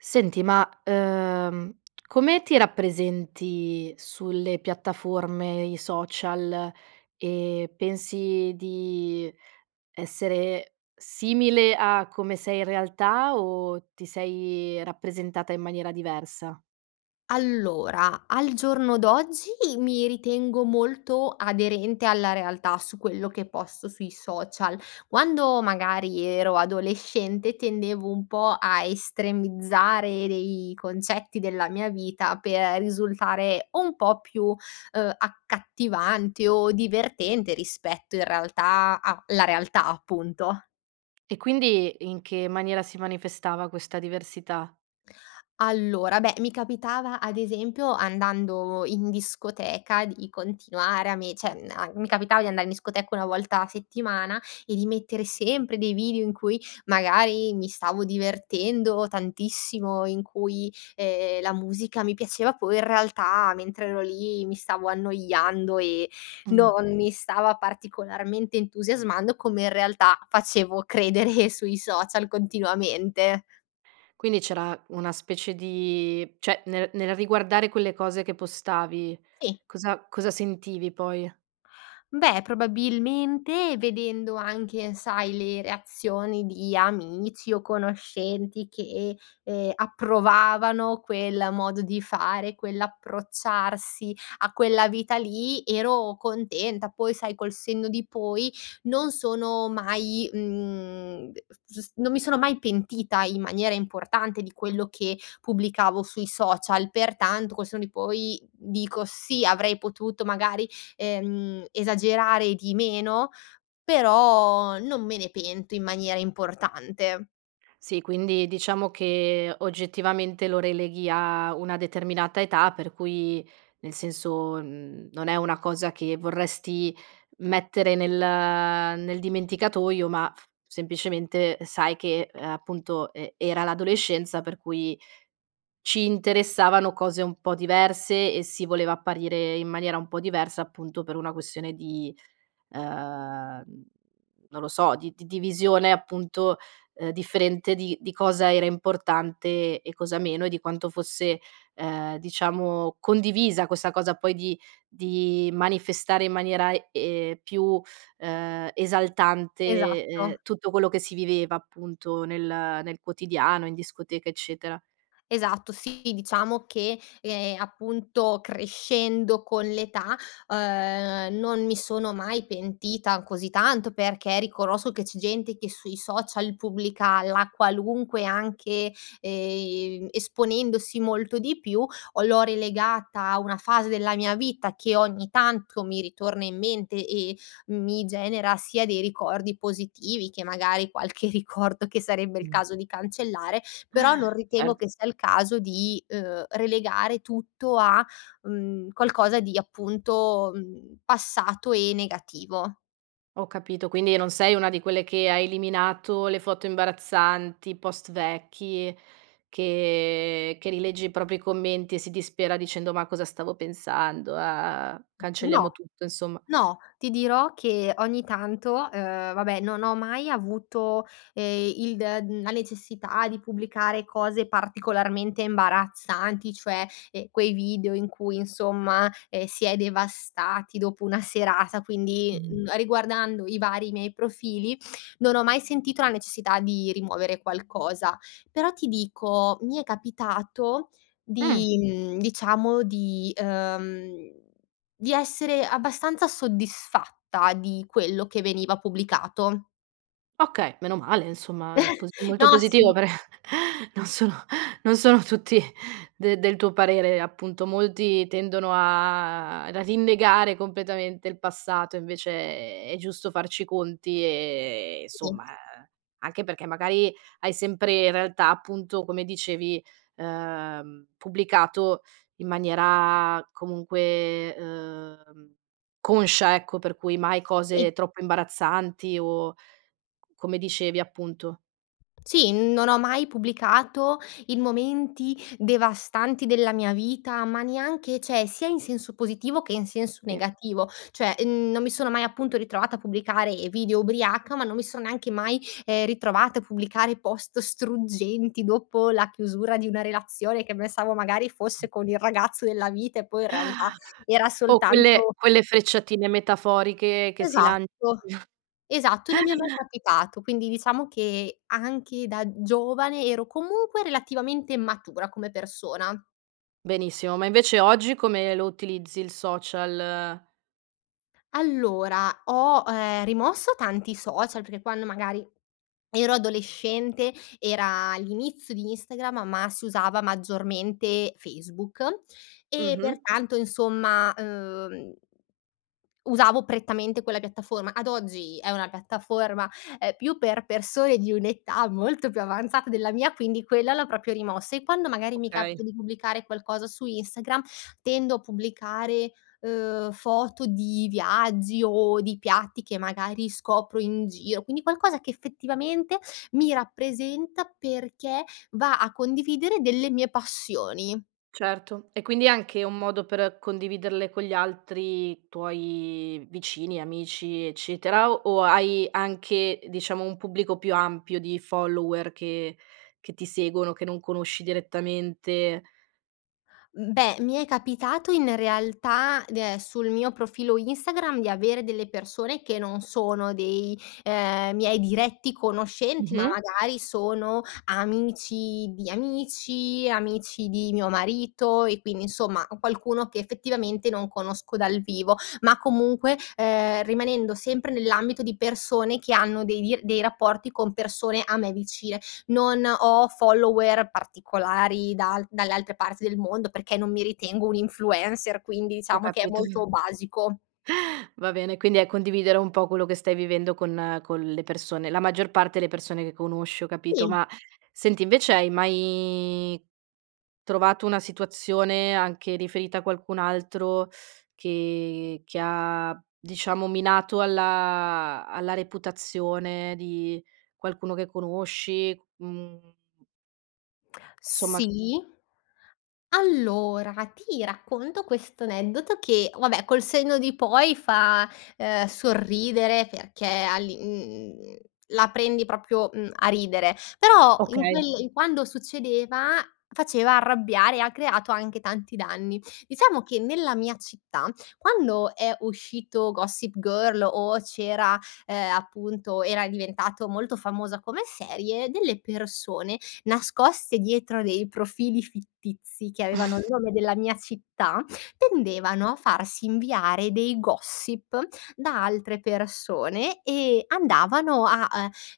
Senti, ma ehm, come ti rappresenti sulle piattaforme, i social, e pensi di essere simile a come sei in realtà o ti sei rappresentata in maniera diversa? Allora, al giorno d'oggi mi ritengo molto aderente alla realtà su quello che posto sui social. Quando magari ero adolescente tendevo un po' a estremizzare dei concetti della mia vita per risultare un po' più, ehm, accattivante o divertente rispetto in realtà a la realtà appunto. E quindi in che maniera si manifestava questa diversità? Allora, beh mi capitava ad esempio andando in discoteca di continuare a me cioè am mi capitava di andare in discoteca una volta a settimana e di mettere sempre dei video in cui magari mi stavo divertendo tantissimo in cui, ehm, la musica mi piaceva poi in realtà mentre ero lì mi stavo annoiando e Mh. non mi stava particolarmente entusiasmando come in realtà facevo credere sui social continuamente. Quindi c'era una specie di cioè, nel nel riguardare quelle cose che postavi, Sì. cosa cosa sentivi poi? Beh, probabilmente, vedendo anche sai le reazioni di amici o conoscenti che, ehm, approvavano quel modo di fare, quell'approcciarsi a quella vita lì, ero contenta. Poi, sai, col senno di poi, non sono mai, mhmm, ehm, s gius non mi sono mai pentita in maniera importante di quello che pubblicavo sui social, pertanto, col senno di poi, dico, sì avrei potuto, magari, ehm, esagerare di meno, però non me ne pento in maniera importante. Sì, quindi, diciamo, che, oggettivamente, lo releghi a una determinata età per cui nel senso, mhmm, non è una cosa che vorresti mettere nel nel dimenticatoio, ma f semplicemente sai che, uhm, appunto, e era l'adolescenza per cui ci interessavano cose un po' diverse e si voleva apparire in maniera un po' diversa, appunto, per una questione di uhm, non lo so, di di divisione, appunto, uhm, differente di di cosa era importante e cosa meno e di quanto fosse, ehm, diciamo, condivisa questa cosa poi di di manifestare in maniera, uhm, più, ehm, esaltante, uhm, Esatto. tutto quello che si viveva, appunto, nel nel quotidiano, in discoteca, eccetera. Esatto, sì, diciamo che, ehm, appunto, crescendo con l'età, uhm, non mi sono mai pentita così tanto perché riconosco che c'è gente che sui social pubblica la qualunque anche, ehm, esponendosi molto di più, o l'ho rilegata a una fase della mia vita che, ogni tanto, mi ritorna in mente e mi genera sia dei ricordi positivi che, magari, qualche ricordo che sarebbe il Mh. caso di cancellare. Però non ritengo che Certo. sia il caso di, uhm, relegare tutto a, mhmm, qualcosa di, appunto, mhmm, passato e negativo. Ho capito, quindi non sei una di quelle che ha eliminato le foto imbarazzanti, post vecchi che che rilegge i propri commenti e si dispera dicendo: "Ma cosa stavo pensando? ah ah A cancelliamo No, tutto," insomma. no, ti dirò che, ogni tanto, uhm, vabbè non ho mai avuto, eh, il d la necessità di pubblicare cose particolarmente imbarazzanti, cioè, ehm, quei video in cui insomma, ehm, si è devastati dopo una serata, quindi, Mhmm. mhmm, riguardando i vari miei profili non ho mai sentito la necessità di rimuovere qualcosa. Però ti dico, mi è capitato d Mh. mhmm, diciamo di uhm, di essere abbastanza soddisfatta di quello che veniva pubblicato. Okay! Meno male insomma, è pos è molto No, positivo sì. però, non sono non sono tutti de del tuo parere appunto molti tendono a a rinnegare completamente il passato invece è è giusto farci i conti, e Sì. somma, eh, anche perché magari hai sempre in realtà appunto come dicevi, ehm, pubblicato in maniera, comunque, ehm, conscia ecco, per cui mai Sì. cose troppo imbarazzanti o come dicevi appunto. Sì, non ho mai pubblicato in momenti devastanti della mia vita, ma neanche cioè sia in senso positivo che in senso Sì. negativo, cioè mhmm non mi sono mai appunto ritrovata a pubblicare video ubriaca, ma non mi sono neanche mai, ehm, ritrovata a pubblicare post struggenti dopo la chiusura di una relazione, che pensavo magari fosse con il ragazzo della vita e poi in realtà era o quelle soltanto quelle frecciatine metaforiche che si lan Esatto, esatto e non mi è mai capitato, quindi diciamo che anche da giovane ero comunque relativamente matura come persona. Benissimo, ma invece oggi come lo utilizzi il social? Allora, ho, ehm, rimosso tanti social, perché quando magari ero adolescente, era l'inizio di Instagram, ma si usava maggiormente Facebook, e Mh-mh. pertanto insomma, uhm, usavo prettamente quella piattaforma, ad oggi è una piattaforma, uhm, più per persone di un'età molto più avanzata della mia, quindi quella l'ho proprio rimossa, e quando magari mi Okay. capita di pubblicare qualcosa su Instagram tendo a pubblicare, uhm, foto di viaggi, o di piatti che magari scopro in giro, quindi qualcosa che effettivamente mi rappresenta perché va a condividere delle mie passioni. Certo, e quindi anche un modo per condividerle con gli altri tuoi, vicini, amici, eccetera o hai anche, diciamo, un pubblico più ampio di follower che che ti seguono che non conosci direttamente? Mhmm beh, mi è capitato in realtà, [unintelligible] sul mio profilo Instagram, di avere delle persone che non sono dei, ehm, miei diretti conoscenti, ma Mh-mh. magari sono amici di amici, amici di mio marito e quindi insomma, qualcuno che effettivamente non conosco dal vivo, ma comunque, ehm, rimanendo sempre nell'ambito di persone che hanno dei di dei rapporti con persone a me vicine; non ho follower particolari dal dalle altre parti del mondo, perché non mi ritengo un influencer quindi Ho diciamo che è capit molto basico. va bene, quindi è condividere un po' quello che stai vivendo con con le persone la maggior parte le persone che conosci, ho capito, Sì. ma senti invece hai mai, trovato una situazione anche riferita a qualcun altro, che che ha, diciamo minato alla alla reputazione di qualcuno che conosci? Mhmm Somma sì, allora, ti racconto questo aneddoto che, vabbè, col senno di poi fa, uhm sorridere perché all'i uhm, la prendi proprio mhmm a ridere, però in Okay. quel quando succedeva faceva arrabbiare, ha creato anche tanti danni. Diciamo che nella mia città quando è uscito Gossip Girl o c'era ehm, appunto era diventato molto famosa come serie, delle persone nascoste dietro dei profili fittizi, che avevano il nome della mia città, tendevano a farsi inviare dei gossip da altre persone e andavano, a,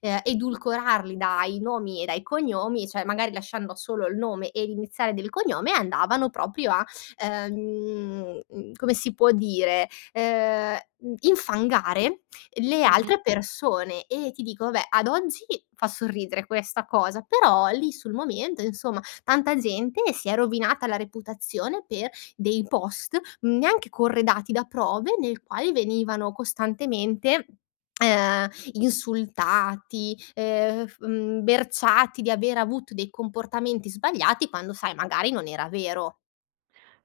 eh, ehm edulcorarli dai nomi e dai cognomi cioè magari lasciando solo il nome e l'iniziale del cognome, andavano proprio a, ehm, uhm come si può dire, ehm, infangare le Mh-mh. altre persone e ti dico vabbè, ad oggi fa sorridere questa cosa, però lì sul momento, insomma tanta gente si è rovinata la reputazione per dei post, neanche corredati da prove, nel quale venivano costantemente, ehm insultati, ehm, berciati di aver avuto dei comportamenti sbagliati, quando sai magari non era vero.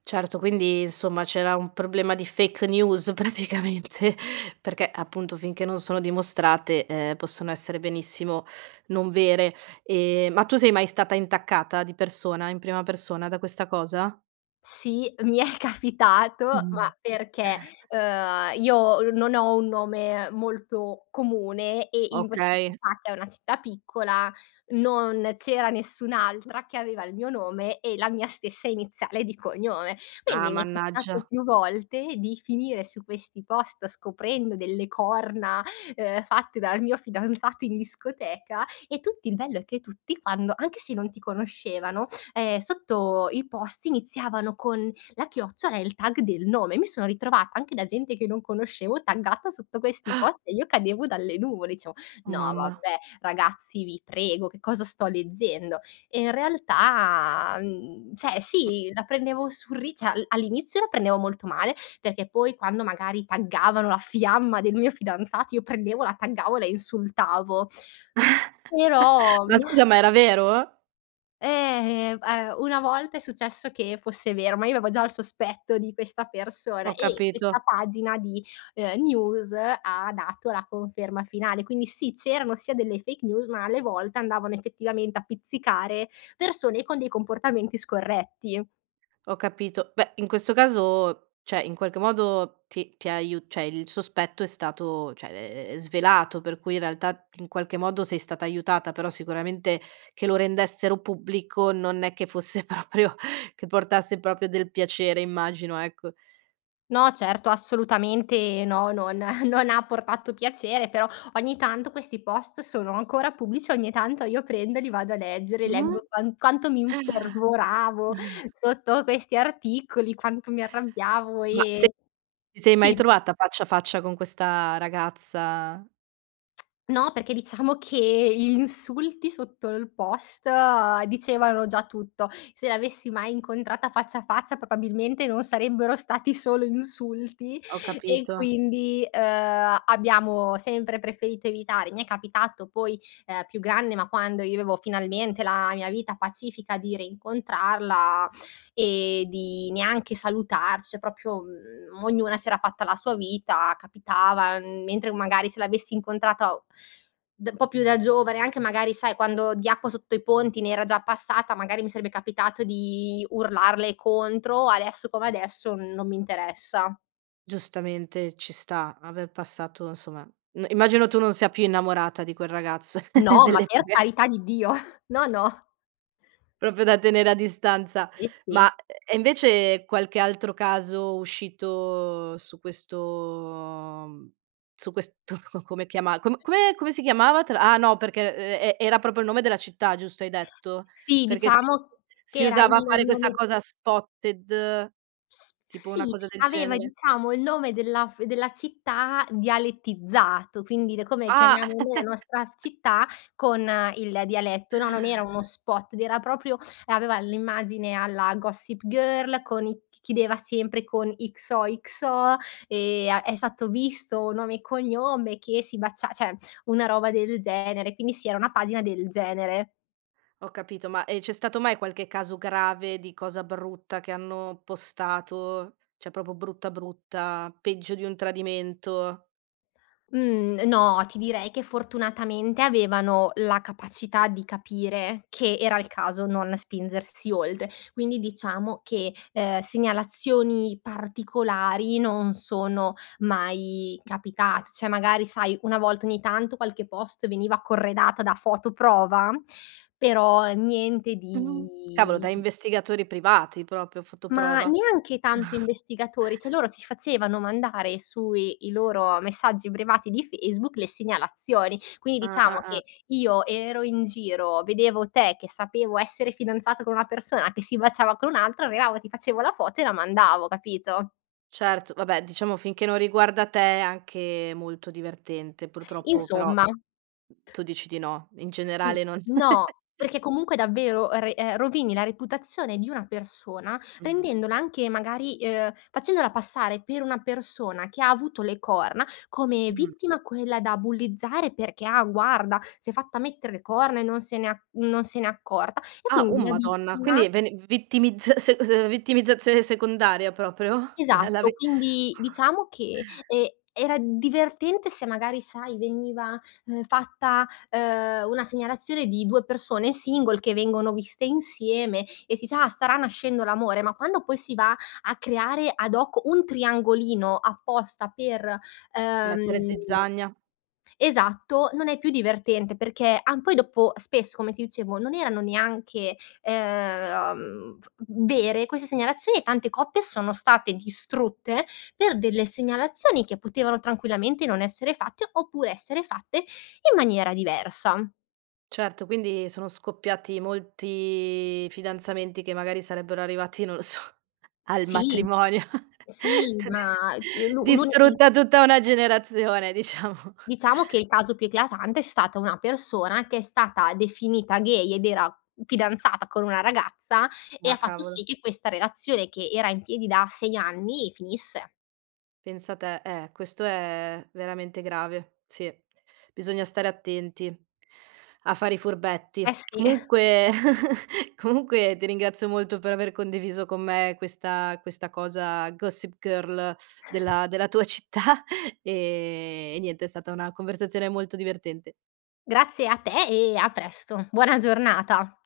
Certo, quindi, insomma, c'era un problema di fake news praticamente, perché, appunto, finché non sono dimostrate, ehm, possono essere benissimo non vere. Ehm, ma tu sei mai stata intaccata di persona, in prima persona, da questa cosa? Sì, mi è capitato, ma Mh-mh. perché, uhm, io non ho un nome molto comune e, in questa Okay. città, che è una città piccola, non c’era nessun’altra che aveva il mio nome e la mia stessa iniziale di cognome. Ah, Quindi mi è capitato mannaggia. più volte di finire su questi post, scoprendo delle corna, uhm, fatte dal mio fidanzato in discoteca, e tutti il bello è che tutti, anche se non ti conoscevano, ehm, sotto il post iniziavano con la chiocciola e il tag del nome. Mi sono ritrovata anche, da gente che non conoscevo, taggata sotto questi post e io cadevo dalle nuvole, dicevo: Oh, “No, mamma. vabbè, ragazzi, vi prego, che cosa sto leggendo?”. E, in realtà, mhmm cioè Mh. sì, la prendevo sul rider cioè all’inizio la prendevo molto male, perché poi, quando magari taggavano la fiamma del mio fidanzato, io prendevo, la taggavo e la insultavo, però. Ma scusa, ma era vero? Eh ehm una volta è successo che fosse vero, ma io avevo già il sospetto di questa persona Ho ,e questa capito. pagina di, uhm, news ha dato la conferma finale, quindi sì, c'erano sia delle fake news ma alle volte andavano effettivamente a pizzicare persone con dei comportamenti scorretti. Ho capito. Beh, in questo caso cioè in qualche modo ti ti ha aiu cioè il sospetto è stato cioè è svelato per cui in realtà in qualche modo sei stata aiutata ,però sicuramente che lo rendessero pubblico non è che fosse proprio che portasse proprio del piacere immagino, ecco. No certo assolutamente no non non ha portato piacere, però ogni tanto questi post sono ancora pubblici, ogni tanto io prendo e li vado a leggere, Mh? leggo quant quanto mi infervoravo Mh. sotto questi articoli quanto mi arrabbiavo Ma se e ti sei mai sì. trovata faccia a faccia con questa ragazza? No, perché diciamo che gli insulti sotto il post dicevano già tutto. Se l'avessi mai incontrata faccia a faccia, probabilmente non sarebbero stati solo insulti, Ho e capito. quindi, uhm, abbiamo sempre preferito evitare. Mi è capitato poi, uhm, più grande ma quando io avevo finalmente la mia vita pacifica di reincontrarla e di neanche salutarci, cioè proprio ognuna si era fatta la sua vita, capitava mentre magari se l'avessi incontrata d un po' più da giovane anche magari sai quando di acqua sotto i ponti ne era già passata, magari mi sarebbe capitato di urlarle contro, adesso come adesso n non mi interessa. Giustamente ci sta, aver passato insomma immagino, tu non sia più innamorata di quel ragazzo No, ma delle per fughe. carità di Dio, no, no. Proprio da tenere a distanza. Sì, si. Ma e invece qualche altro caso uscito su questo su questo come chiamarlo, co come come si chiamava te l'ha ah, no perché ehm ehm e era proprio il nome della città, giusto, hai detto? Sì, Perché si diciamo che si era usava il fare questa nome cosa spotted S tipo, una sì cosa del aveva genere. diciamo il nome della f della città dialettizzato quindi come Ah. chiamiamo noi la nostra città con il dialetto. No, non era uno spot ed era proprio aveva l'immagine alla Gossip Girl con i c chiedeva sempre X-O-X-O, ehm, è stato visto un nome e cognome che si baciav cioè una roba del genere, quindi sì, era una pagina del genere. Ho capito, ma e c'è stato mai qualche caso grave, di cosa brutta che hanno postato cioè proprio brutta brutta peggio di un tradimento? Mhmm, no, ti direi che fortunatamente avevano la capacità di capire che era il caso non spingersi oltre. Quindi diciamo che, ehm, segnalazioni particolari non sono mai capitate, cioè magari sai una volta ogni tanto qualche post veniva corredata da foto prova però niente Mh, cavolo di da investigatori privati proprio, foto Ma prova. neanche tanto investigatori, cioè loro si facevano mandare sui i loro messaggi privati di Facebook le segnalazioni. Quindi diciamo Ah-ah-ah. che io ero in giro, vedevo te che sapevo essere fidanzato con una persona che si baciava con un altra, arrivava, ti facevo la foto e la mandavo, capito? Certo, vabbè diciamo finché non riguarda te, è anche molto divertente, purtroppo però Insomma. tu dici di no, in Mh. generale non no, perché comunque davvero re ehm, rovini la reputazione di una persona Mh-mh. rendendola anche magari uhm, facendola passare per una persona che ha avuto le corna, come Mh-mh. vittima quella da bullizzare, perché: "Ah guarda, s'è fatta mettere le corna e non se ne non se ne è accorta" e Ah, oh quindi la Madonna. vittima Quindi ven vittimizz se s vittimizzazione secondaria proprio? Della vi Esatto quindi diciamo che, ehm, era divertente se magari sai veniva, ehm, fatta, ehm, una segnalazione di 2 persone single che vengono viste insieme e si sa: "Ah, starà nascendo l'amore". Ma quando poi si va a creare ad hoc un triangolino apposta per, Mettere uhm zizzania. esatto, non è più divertente perché ah, poi dopo spesso come ti dicevo non erano neanche, uhm, v vere queste segnalazioni e tante coppe sono state distrutte per delle segnalazioni che potevano tranquillamente non essere fatte, oppure essere fatte in maniera diversa. Certo, quindi sono scoppiati molti fidanzamenti che magari sarebbero arrivati non lo so, al Sì matrimonio, sì tut ma di l'un l'uni distrutta tutta una generazione diciamo. Diciamo che il caso più eclatante è stata una persona che è stata definita gay ed era fidanzata con una ragazza, e Ah, ha fatto cavolo. sì che questa relazione che era in piedi da 6 anni, finisse. Pensa te, eh, questo è veramente grave. Si. Bisogna stare attenti a fare i Eh furbetti. sì. Comunque comunque ti ringrazio molto per aver condiviso con me questa questa cosa Gossip Girl della della tua città e e niente, è stata una conversazione molto divertente. Grazie a te e a presto. Buona giornata.